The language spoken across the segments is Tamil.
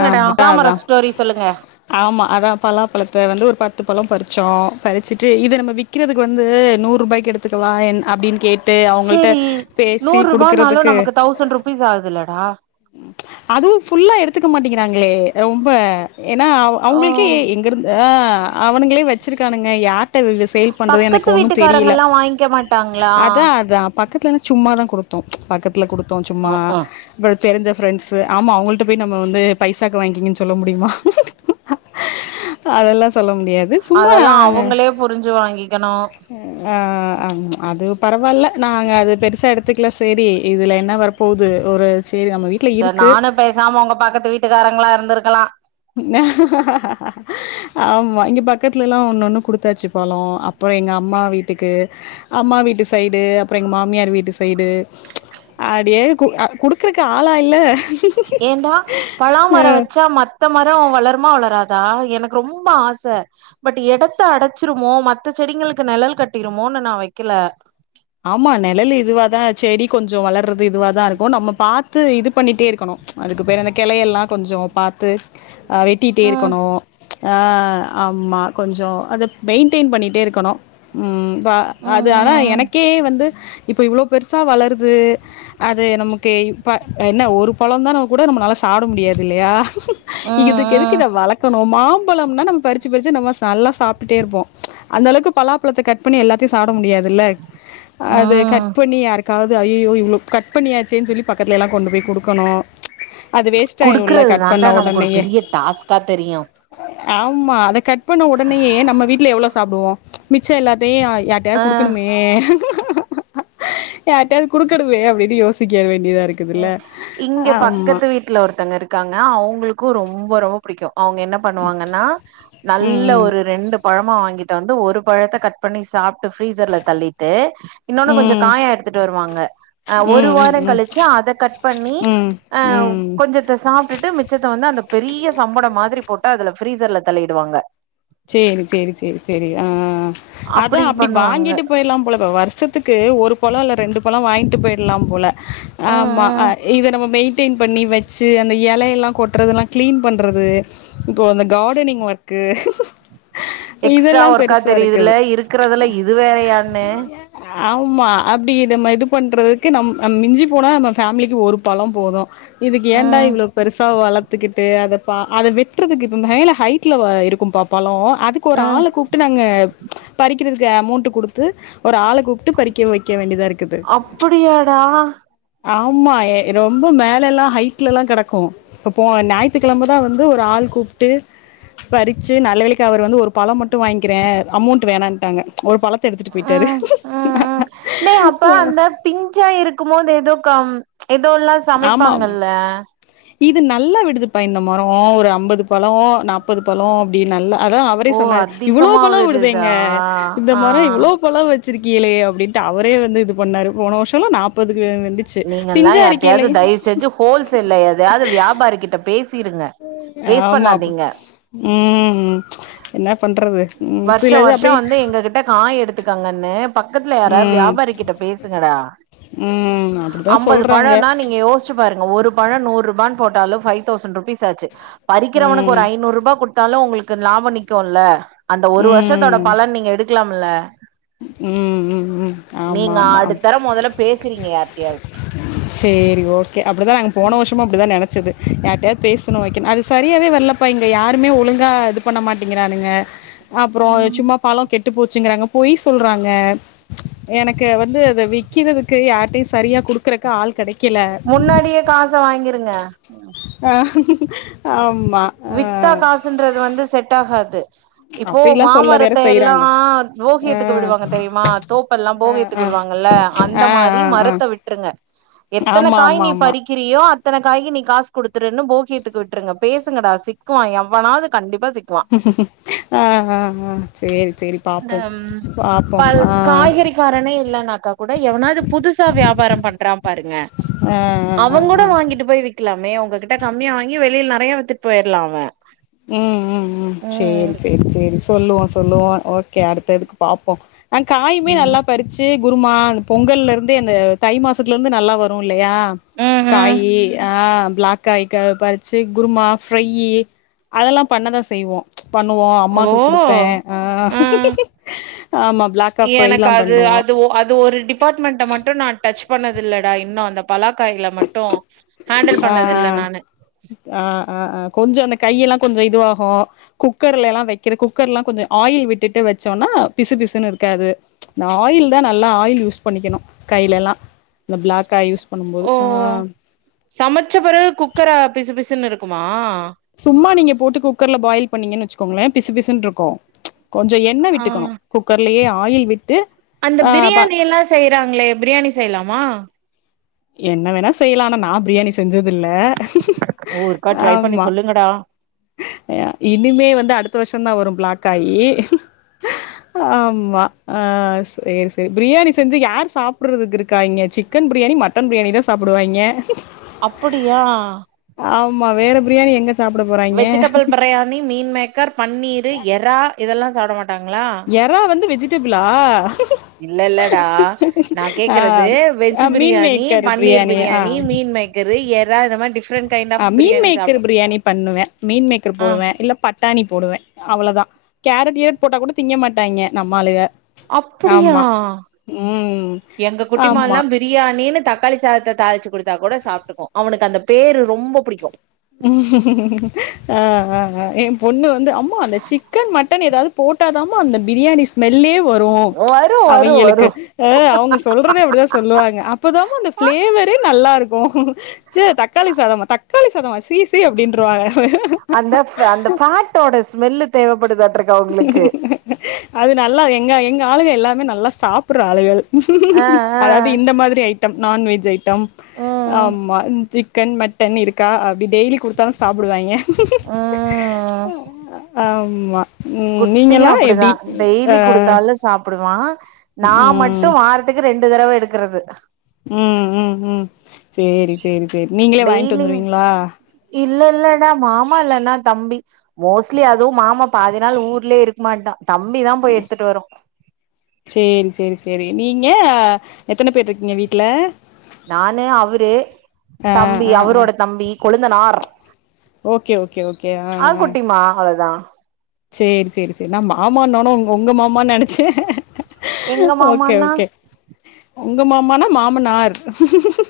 ஆ ஆமா ராமர அதா ஸ்டோரி சொல்லுங்க ஆமா அதா பலாப்பழத்த வந்து ஒரு பத்து பழம் பறிச்சோம் பறிச்சுட்டு இத நம்ம வீட் விறக்கிறதுக்கு வந்து நூறு ரூபாய்க்கு எடுத்துக்கவா அப்படின்னு கே ட்டு அவங்கள்ட சேரி பேசி நூறு ரூபானாலு குடுக்கறதுக்கு நமக்கு தௌசண்ட் ருபீஸ் ஆகுதுல்லடா அதுவும் ஃபுல்லா எடுத்துக்க மாட்டேங்கிறாங்களே ரொம்ப ஏன்னா ஓ அவங்களுக்கே எங்கிருந்து அவனுங்களே வச்சிருக்கானுங்க யாரட்ட சேல் பண்றது எனக்கு பக்கத்து ஒன்னு வீட்டுக்காரங்க தெரியல எல்லா வாங்கிக்க மாட்டாங்களா அதா அதா பக்கத்து சும்மா தா கொடுத்தோ பக்கத்துல கொடுத்தோ சும்மா ம்ஹும் இ தெரிஞ ஃரெண்ட்ஸ் ஆமா அவங்கள்ட்ட பேய் நம்ம வந்து பைசாக்கு வாங்கிங்கன்னு சொல்ல முடியுமா அதெல்லா சொல்ல முடியாது சும்மா அதெல்லா அவங்களே புரிஞ்சு வாங்கிக்கணு ஆ அது பரவால்ல நாங்க அது பெருசா எடுத்துக்கல சரி இதுல என்ன வர போது ஒரு சேரி நம்ம வீட்ல ச இருக்கு நானும் பேசாம உங்க பக்கத்து வீட்டுக்காரங்களா இருந்திருக்கலா ஆமா இங்க பக்கத்துலல்லா ஒன்ன ஒண்ணு குடுத்தாச்சு பழம் அப்புறம் எங்க அம்மா வீட்டுக்கு அம்மா வீட்டு சைடு அப்புறம் எங்க மாமியார் வீட்டு சைடு அப்படியே குடுக்குறக்கு ஆளா இல்ல ஏடா அ பலாமரம் வச்சா மத்த மரம் வளர்மா வளராது அதான் எனக்கு ரொம்ப ஆச பட் இடத்த அடச்சிருமோ மத்த செடிங்களுக்கு நெழல் கட்டிருமோன்னு நா வைக்கல ஆமா நெழலு இதுவாதா செடி கொஞ்சோ வளர்றது இதுவாதா இருக்கு நம்ம பாத்து இது பண்ணிட்டே இருக்கணு அதுக்கு பிறகு அந்த கெளையெல்லா கொஞ்சோ பாத்து ஆ வெட்டிட்டே ம் இருக்கணு ஆ ஆமா கொஞ்சோ அத மெயின்டெயின் பண்ணிட்டே இருக்கணு ம் வா அது ஆனா ம் எனக்கே வந்து இப்போ இவ்ளோ பெருசா வளருது அது நமக்கு இப்ப என்ன ஒரு பழம் தான கூட நம்ம நாலா சாப்ட முடியாது இல்லையா ம் இதுக்கு எதுக்கு ம் இத வளக் கணு மாம்பழம்னா நம்ம பறிச்சி பறிச்சி நம்ம நல்லா சாப்ட்டுட்டே இருப்போ அந்த அளவுக்கு பலாப் பழத்த கட் பண்ணி எல்லாத்தையு சாப்ட முடியாதுல்ல ம் அத ம் கட் பண்ணி யாருக் காவது அய்யய்யோ இவ்ளோ கட் பண்ணியாச்சேன்னு சொல்லி பக்கத்துலல்லா கொண்டு போய் குடுக்கணு அது வேஸ்ட் ஆயிருல்ல குடுக்கறது கட் பண்ண தாண்டா நமக்கு ஒரு உடனேயே பெரிய டாஸ்கா தெரியு ஆமா அத கட் பண்ண உடனேயே நம்ம வீட்ல எவ்ளோ சாப்டுவோ மிச்சோ எல்லாத்தையு ஆ யார்ட்டயாது குடுக்கணுமே ஏ யார்ட்டயாவது குடுக்கணுமே அப்டின்னு யோசிக்க வேண்டியதா இருக்கு ம் இங்க பக்கத்து வீட் ல ஒருத்தங்க இருக்காங்க அவுங்களுக்கு ரொம்ப ரொம்ப பிடிக்கு அவுங்க என்ன பண்ணுவாங்கன்னா நல்ல ம் ஒரு ரெண்டு பழமா வாங்கிட்டு வந்து ஒரு பழத்தை கட் பண்ணி சாப்ட்டு ஃப்ரீசர்ல தள்ளிட்டு இன்னொன்னு கொஞ்சோ ம் காயா எடுத்துட்டு வருவாங்க ஆ ம் ஒரு ம் வாரோ ம் கழிச்சி அத கட் பண்ணி ம் அ ம் கொஞ்சத்த சாப்ட்டுட்டு மிச்சத்த வந்து அந்த பெரிய சம்படம் மாதிரி போட்டு அதுல ஃப்ரீசர்ல தள்ளிடுவாங்க சேரி சேரி சேரி சேரி ஆ அதா அப்டி வாங்கிட்டு போயிறலா போல இப்ப வருஷத் துக்கு ஒரு பழம் இல்ல ரெண்டு பழம் வாங்கிட்டு போயிறலா போல ம் ஆமா ம் இத நம்ம மெயின் டெயின் பண்ணி வச்சி அந்த இலையல்லா கொட்றதெல்லா கிளீன் பண்றது இப்போ அந்த கார்டனிங் ஒர்க் எக்ஸ்ட்ரா ஒர்க்கா இருக்குது தெரியுதுல்ல இருக்கறதுல இது வேறயான்னு ஆமா அப்டி நம்ம இது பண்றதுக்கு நம் நம் மிஞ்சி போனா நம்ம ஃபேமிலிக்கு ஒரு பழம் போது இதுக்கு ஏண்டா ம் இவ்ளோ பெரிசா வளத்துக்கிட்டு அத அத வெட்றதுக்கு இப்ப மேல ஹைட்ல இருக்கும்பா பழம் அதுக் ஒரு ம் ஆள கூப்ட்டு நாங்க பறிக்கிறதுக்கு அமௌண்ட் குடுத்து ஒரு ஆள கூப்ட்டு விட்டு பறிக்க வைக்க வேண்டியதா இருக்குது அப்படியாடா ஆமா ரொம்ப மேலல்லா ஹைட்லல்லா கெடக்கு இப்ப போ ஞாயித்துக்கெழமதா வந்து ஒரு ஆள் கூப்ட்டு பறிச் சி நல்லவேளைக்கு அவர் வந்து ஒரு பழம் மட்டு வாங்கிக்கிறே அமௌண்ட் வேணான்ட்டாங்க ஒரு பழத்த எடுத்துட்டு போயிட்டாரு ம் ம் ம் டேய் அப்ப ஆ அந்த பிஞ்சா இருக்குமோது ஏதோ கம் ஏதோல்லா ஆமா ஆமா சமைப்பாங்கல்ல இது நல்லா விடுதுப்பா இந்த மரோ ஒரு அம்பது பழம் நாப்பது பழம் அப்டி நல்லா அதா அவரே ஓ சொன்னாரு இவ்ளோ அதிகமா பழம் விடுதேங்க வருதா இந்த ஆ மரம் இவ்ளோ பழம் வச் சிருக்கேயளே அப்டின்டு அவரே வந்து இது பண்ணாரு போன வருஷோல்லா நாப்பது வந்துச்சி பிஞ்சா இருக் எப்டியாது தயவு செஞ்சி ஹோல்சேல்ல எதையாவது வியாபாரிகிட்ட பேசிருங்க வேஸ்ட் ஆமா அப்ப பண்ணாதீங்க ம் என்ன பண்றது ம் வருஷோ சிலது வருஷோ அப்டியே வந்து எங்ககிட்ட காய் எடுத் துக்கோங்கன்னு பக்கத்துல யாராது ம் வியாபாரி கிட்ட பேசுங்கடா ம் அப்டிதா அம்பது சொல்றாங்க பழனா நீங்க யோச்சு பாருங்க ஒரு பழோ நூற்ரூபான் போட்டாலு ஃபைவ் தௌசண்ட் ரூபீஸ் ஆச்சி பறிக்கிறவனுக்கு ம் ஒரு ஐநூற்ரூபா குட்த்தாலு உங்களுக்கு லாபோ நிக்குல்ல அந்த ஒரு வருஷத்தோட ம் பலன் நீங்க எடுக்கலாம் இல்ல ம் ம் ம் நீங்க அடுத்தர மொதல்ல பேசுறீங்க யார்ட்டயாவது செரி ஓகே அப்டிதா நாங்க போன வர்ஷ் இன்மு அப்டிதா நெனச்சது யார்டையாத் பேசனு வைக்கனு அது சரியாவே வரலப்பா இங்க யாருமே ஒழுங்கா அது பண்ண மாட்டிங்கிறானுங்க அப்புறோ சும்மா பழோ கெட்டு போச்சுங்கிறாங்க பொய் சொல்றாங்க எனக்கு வந்து அத விக்கிறதுக்கு யார்ட்டையு சரியா குடுக்கறக்கு ஆள் கெடைக்கல முன்னாடியே காச வாங்கிருங்க ஆ ஆமா ஆ வித்தா காசுன்றது வந்து செட் ஆகாது இப்போ அப்டிலா சொல்ல வேற மாமரத்த எல்லா செய்றாங்க ஆ போகியத்துக்கு விடுவாங்க தெரியுமா தோப் பெல்லா ஆ போகியத்துக் ஆ விடுவாங்கல்ல அந்த ஆ மாரி ஆ ஆ மரத்த விட்ருங்க எத்தன ஆமா காய் ஆமா நீ ஆமா பறிக் கிறியோ அத்தன காய்க்கு நீ காசு குடுத்துருன்னு போகியத்துக்கு விட்ருங்க பேஸ் துங்கடா சிக்குவா எவ்வனாது கண்டிப்பா சிக் ஆ ஆ ஆ சேரி சேரி பாப்போ பாப்போ ப ஆ காய்கறி காரனே இல்லன்னாக்கா கூட எவனாவது புதுசா வியாபாரம் பண்றா பாருங்க ஆ அவ ஆ ஆ கூட ஆ வாங்கிட்டு போய் விக் க்லாமே உங்ககிட்ட கம்மியா வாங்கி வெளியில நெறைய வித்துட் போய்ர்லா அவ ம் ம் ம் செரி செரி செரி சொல்லுவோ சொல்லுவோ ஓகே அடுத்ததுக்கு பாப்போ அ காயுமே ம் நல்லா பறிச்சி குருமா அந்த பொங்கல்லருந்து அந்த தை மாசத்துல இந்து நல்லா வ ரு இல்லையா ம் காயி ஆ பிளாக் காய் கா பறிச்சி குருமா ஃப்ரையி அதெல்லா பண்ணதா செய்வோ பண்ணுவோ ஓ அம்மாக்கு குடுப்பே ஆ ம் ஆமா பிளாக் எனக்கு அது அது ஒ அது ஒரு டிப் பாட்மெண்ட மட்டு நா டச் பண்ணது இல்லடா இன்னு அந்த பலாக்காய்ல மட்டு ஹேண்டில் ஆ பண்ணது இல்ல நானு ஆ ஆ ஆ ஆ கொஞ்ச அந்த கையெல்லா கொஞ்ச இதுவாகு குக்கர்ல எல்லா வைக்கிற குக்கர்லா கொஞ்ச ஆயில் விட்டுட்டு வச்சோனா பிசு பிசுனு இருக்காது இந்த ஆயில் தா நல்லா ஆயில் யூஸ் பண்ணிக்கணு கைல எல்லா இந்த பிளாக்கா யூஸ் பண்ணு போது ஆ சமச்ச பெறவு குக்கர பிசு பிசுன் இருக்குமா சும்மா நீங்க போட்டு குக்கர்ல பாயில் பண்ணீங்கன் வச்சுக்கோங்களே பிசு பிசுன்ருக்கு கொஞ்ச எண்ணெ ஆ விட்டுக்கனு குக்கர்லயே ஆயில் விட்டு அந்த ஆ ப பிரியாணி எல்லா செய்றாங்ளே பிரியாணி செய்யலாமா என்ன வேணா செய்யலா ஆனா நா பிரியாணி செஞ்சது இல்ல ஆமா எங்கடா அ இனிமே வந்து அடுத்த வருஷ தா வரு பிளாக் காயி ஆமா ஆ செரி செரி பிரியாணி செஞ்சி யார் சாப்புறதுக்கு இருக்கா இங்க chicken biryani mutton biryani தா சாப்டுவாய்ங்கே அப்படியா ஆமா வேற பிரியாணி எங்க சாப்ட vegetable biryani meal maker paneer எரா இதெல்லா சாப்ட மாட்டாங்ளா எறா வந்து வெஜிடபிளா இல்ல இல்லடா நா ஆ கேக்கறது வெஜ் ஆ மீன் பிரியாணி மேக்கர் பன்னீர் ஆ பிரியாணி மீ ன்மேக்கரு எறா இந்த மாரி டிஃப்ரெண்ட் கைண்ட் ஆ ஆஃப் பிரியாணி மீன்மேக்கர் சாப்டு பிரியாணி பண்ணுவே மீன்மேக்கர் ஆ போடுவே இல்ல பட் டாணி போடுவே அவ்வளோதா கேரட் கீரட் போட்டா கூட திங்க மாட்டாங்க நம்மாளுக்க அப்படியா எங்க ஆமா குட்டிமாலா பி பிரியாணின்னு தக்காளி சாதத்த தாளிச்சு குடுத்தா கூட சாப்ட்டுக்கு அவனுக்கு அந்த பேரு ரொம்ப புடிக்கு ஆ, ஆ அ என் பொண்ணு வந்து அம்மா அந்த சிக்கன் மட்டன் ஏதாவது போட்டாதாம்மா அந்த பிரியாணி ஸ்மெல்லே வரு, வரு வரு வரு அவங்களுக்கு அ அவங்க சொல்றதே அப்டிதா சொல்லுவாங்க அப்பதாம்மா அந்த பிளேவரே நல்லா இருக்கு ச தக்காளி சாதமா தக்காளி சாதமா சீ சி அப்படின்றவாங்க அந்த ஃபே அந்த ஃபேட்டோட ஸ்மெல்லு தேவைப்படுதாட்டுருக்கு அது நல்லா எங்க எங்க ஆளுக எல்லாமே நல்லா சாப்புட்ற ஆளுகள் ஆ ஆ அதாவது இந்த மாதிரி ஐட்டம் நான்வெஜ் ஐட்டம் ம் ஆமா சிக்கன் மட்டன் இருக்கா அப்டி டெய்லி குடுத்தாலு சாப்டுவாங்க ம் ஆமா ம் குட்டியு நீங்கல்லா அப்படிதா எப்டி ஆ டெய்லி குடுத்தாலு சாப்பிடுவா நா ம் மட்டு வாரத்துக்கு ரெண்டு தடவ எடுக்கறது ம், ம், ம் சேரி சேரி சேரி நீங்களே வாங்கிட்டு டெய்லி வந்துருவீங்களா இல்ல இல்லடா மாமா இல்லன்னா தம்பி மோஸ்ட்லி அதுவு மாமா பாதி நாள் ஊருலயே இருக்க மாட்டா தம்பிதா போய் எடுத்துட்டு வரு சேரி சேரி சேரி நீங்க எத்தன பேர் இருக்கீங்க வீட்ல நானு அவரு ஆ தம்பி ஆ ஆ அவரோட தம்பி கொழுந்தனார் ஓகே ஓகே ஓகே ஆ குட்டிமா அவ்ளோதா சேரி சேரி சேரி நா மாமான்னோன உங்க மாமானு நெனைச்சே எங்க ஓகே மாமான்னா ஓகே உங்க மாமானா மாமனார் உ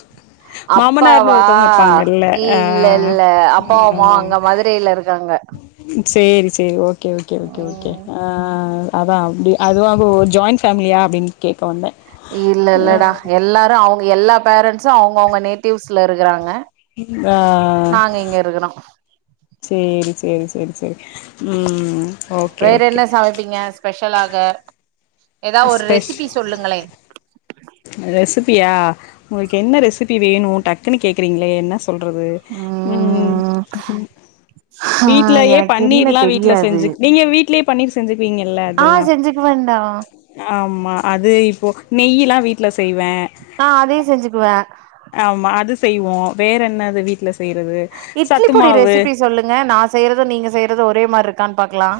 மாமனார்ன்னு அப்பாவா ஒருத்தவங்க இருப்பாங்கல்ல அ, இல்ல இல்ல அப்பா அம்மா ம் அங்க மதுரையில இருக்காங்க சேரி சேரி ஓகே ஓகே ஓகே ஓகே ம் அ அதா அப்டி அதுவு அவ ஜாயிண்ட் ஃபேமிலியா அப்டின்னு கேக்க வந்தே இல்ல இல்லடா எல்லாரு அவங்க எல்லா பேரண்ட்ஸ்சும் அவங்க அவுங்க நேட்டிவ்ஸ்ல இருக்கறாங்க ஆ நாங்க இங்க இருக்கிறோ சேரி சேரி சேரி சேரி, ம் ஓகே வேற ஓகே என்ன சமைப்பீங்க ஸ்பெஷலாக ஏதா ஒரு ஸ்பெஷ் ரெசிபி சொல்லுங்களே ரெசிபியா உங்களுக்கு என்ன ரெசிபி வேணு டக்குன்னு கேக்குறீங்களே என்ன சொல்றது ம் ஆ வீட்லயே எனக்கு என்ன பனீர்ல்லா வீட்ல தெரியாது செஞ்சு நீங்க வீட்லயே பனீர் செஞ்சுக்குவீங்கல்ல அதெல்லா வன்டா ஆமா அது இப்போ நெய்யில்லா வீட்ல செய்வே ஆ அதையு செஞ்சுக்குவே ஆமா அது செய்வோ வேற என்னது வீட்ல செய்றது இட்லி சத்து பொடி மாவு ரெசிபி சொல்லுங்க நா செய்றதும் நீங்க செய்றது ஒரே மாரி இருக்கான்னு பாக்கலா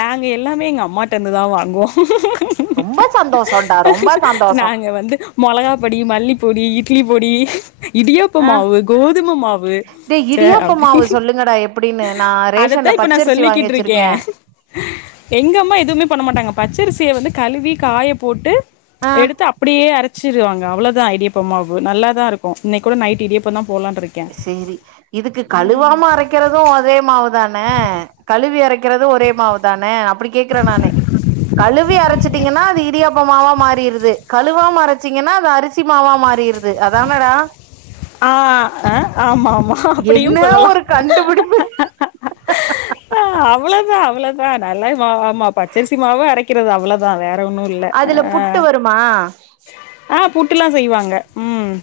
நாங்க எல்லாமே எங்க அம்மாட்ட இருந்துதா வாங்குவோ ரொம்ப சந்தோஷம்டா ரொம்ப சந்தோஷோ நாங்க வந்து மொளகா பொடி, மல்லிப்பொடி இட்லி பொடி, இடியாப்ப ம் மாவு, கோதும மாவு டேய் ச இடியாப்ப அப்டி மாவு சொல்லுங்கடா எப்டின்னு நா அதத்தா ரேஷன்ல இப்ப நா பச்சரிசி வாங்கி சொல்லிகிட்ருக்கே வச்சிருக்கே எங்க அம்மா எதுவுமே பண்ண மாட்டாங்க பச்சரிசிய வந்து கழுவி காய போட்டு ஆ எடுத்து அப்டியே அரைச்சிருவாங்க அவ்ளோதா இடியாப்பமா வு நல்லாதா இருக்கு இன்னைக்கி கூட நைட் இடியப்போ தா போட்லானு இருக்கே தெரி இதுக்கு ம் கழுவாம அரைக்கிறது அதே மாவுதானே கழுவி அரைக்கிறது ஒரே மாவு தானே அப்டி கேக்குறே நானு கழுவி அரைச்சிட்டீங்கன்னா அது இடியாப் பா மாவா மாறிருது கழுவா அரைச்சீங்கன்னா அது அரிசி மாவா மாறிருது அதானடா ஆ அ ஆமா ஆமா அப்டியு என்ன சொல்லலா ஒரு கண்டுபிடிப்பு ஆ அவ்ளோதா அவ்ளோதா நல்லாய் மாவா ஆமா பச்சரிசி மாவு அரைக்கிறது அவ்ளோ தா வேற ஒன்னு இல்ல அதுல ஆ புட்டு வருமா ஆ புட்டுல்லா செய்வாங்க ம்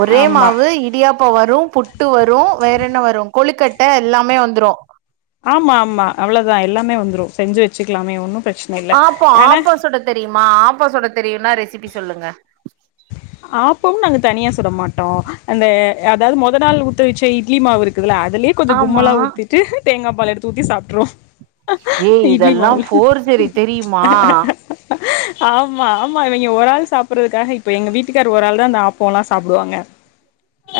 ஒரே ஆமா மாவு இடியாப்பா வரு புட்டு வரு வேற என்ன வரு கொழுக்கட்ட எல்லாமே வந்துரு ஆமா ஆமா அவ்ளோதா எல்லாமே வந்துரு செஞ்சு வச்சுக்கலாமே ஒன்னு ப்ரச்சன இல்ல ஆப்போ ஆனா ஆப்போ சுட தெரியுமா ஆப்போ சுட தெரியும்னா ரெசிபி சொல்லுங்க ஆப்போ நாங்க தனியா சுட மாட்டோ அந்த அதாவ்து மொத நாள் ஊத்த வச்ச இட்லி மாவு இருக்குதுல்ல அதுலயே கொஞ்ச ஆமா கும்மலா ஊத்திட்டு தேங்கா பால் எடுத்து ஊத்தி சாப்ட்ருவோ ஏ இதெல்லா ஃபொர் ஜெரி தெரியுமா ஆமா ஆமா இவ்ங்க ஒரு ஆள் சாப்பறதுக்காக இப்ப எங்க வீட் டுக்கராரு ஒரு ஆள் அந்த ஆப்போம்லா சாப்டுவாங்க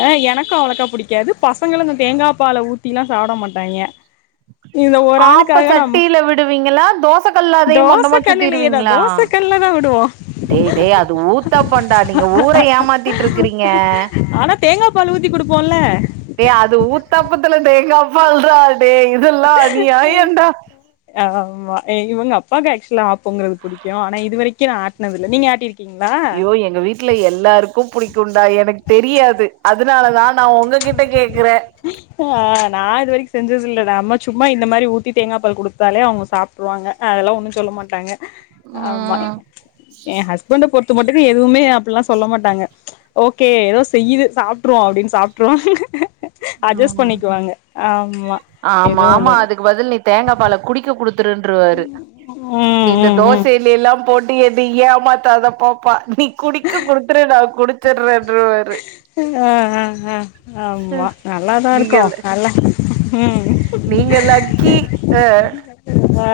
ஆ எனக்கு அவ்வளக்கா புடிக்காது பசங்களு இந்த தேங்கா பால ஊத்தில்லா சாப்ட மாட்டாங்க இந்த ஒரு ஆப்ப ஆளுக்காக நம் சட்டியில விடுவீங்களா தோசைக்கல்ல அதையு தோச மொத்தமா கல்லுலியேதா சுத்திருவீங்களா தோச கல்லதா விடுவோ டே டே அது ஊத்தாப்பாண்டா நீங்க ஊர ஏமாத்திட் இருக்கறீங்க ஆனா தேங்கா பால் ஊத்தி குடுப்போல ஏ அது ஊத்தப்பத்துல தேங்கப்பால்றா டே இதெல்லா அந்நியயாண்டா ஆமா இவுங்க அப்பாவுக்கு ஆக்சுவலா ஆப்போங்கறது புடிக்கு ஆனா இது வரைக்கு நா ஆட்னது இல்ல நீங்க ஆட்டிருக் யோ எங்க வீட் டுல எல்லாருக்கு புடிக்கும்ண்டா எனக்கு தெரியாது அதனாலதா நா உங்ககிட்ட கேக்குறே ஆ நா இது வரைக்கு செஞ்சதில்லட நம்மா சும்மா இந்த மாரி ஊத்தி தேங்கா பால் குடுத்தாலே அவுங்க சாப் புடுவாங்க அதெல்லா ஒன்னு சொல்ல மாட்டாங்க ஆமா ம் எ ஹஸ்பண்ட பொறுத்த மட்டுக்கு எதுவுமே அப்பில்லா சொல்ல மாட்டாங்க ஓகே ஏதோ செய்யுது சாப்ட்ருவோ அப்டின்னு சாப்ட்ருவாங்க அட்ஜஸ்ட் ம் பண்ணிக்குவாங்க ஆமா ஆமா எதுவு அதெல் [unintelligible] பதில் நீ தேங்கா பால குடிக்க குடுத்துருன்ருவாரு நீ ம் இந்த ம் ம் தோசையில எல்லா போட்டு எது ஏமாத்ததா பாப்பா நீ குடிக்க குடுத்துரு நா குடுச்சிடுறேன்ருவாரு ஆ ஆ ஆ ஆமா நல்லாதா இருக்கு நீங்கள் நீங்க நல்லா ம் நீங்க லக்கி அ ஆ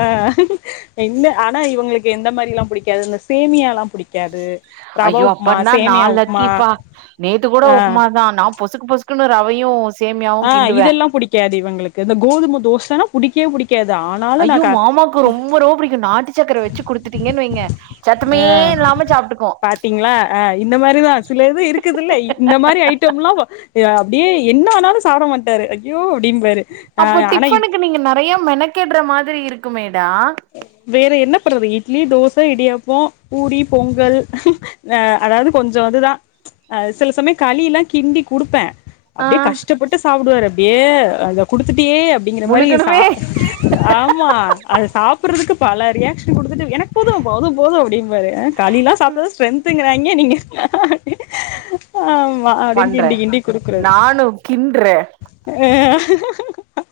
என்ன ஆனா இவுங்களுக்கு எந்த மாரியெல்லா புடிக்காது இந்த சேமியாலலா புடிக்காது ரவா ஐயோ உப்மா அப்பனா நா சேமியா உப்மா லக்கிப்பா நேத்து கூட ஆ உப்மாதா நா பொசுக்கு பொசுக்குன்னு ரவையு சேமியாவு ஆ கிண்டுவே இதெல்லா புடிக்காது இவுங்களுக்கு இந்த கோதும தோசைன்னா புடிக்கவே புடிக்காது ஆனா ஐயோ மாமாக்கு ரொம்ப ரொம்ப புடிக்கு நாட்டு சக்கர வச்சு குடுத்துட்டீங்கன்னு வைங்க சத்தமே ஆ இல்லாம சாப்ட்டுக்கு பாத்தீங்களா ஆ இந்த மாரிதா சில இது இருக்குதுல்ல இந்த மாதிரி ஐட்டம்லா எ அப்டியே என்ன ஆனாலு சாப்ட மாட்டாரு ஐயோ அப்டிம்பாரு ஆ அப்போ ஆனா இப் டிஃபனுக்கு நீங்க நெறையா மெனக்கிடுற மாதிரி இருக்குமேடா வேற என்ன பண்றது இட்லி தோச இடியாப்போ பூரி பொங்கல் அ அதாவது கொஞ்சொ அதுதா அ சில சமயொ கலிலா கிண்டி குடுப்பே ஆ அப்டியே கஷ்டப்பட்டு சாப்டுவாரு அப்டியே அத குடுத்துட்டீயே அப்டிங்கிற மாரி சா முழுகணுமே ஆமா அத சாப்புருதுக்கு பல ரியாக்ஷன் குடுத்துட்டு எனக்கு போது போது போது அப்டிம்பாரு ஆ கலிலா சாப்ட்டாதா ஸ்ட்ரென்த்ங்கிறாய்ங்கே நீங்க ஆமா அப்டின்னு பண்றே கிண்டி கிண்டி குடுக்கறது நானு கின்றே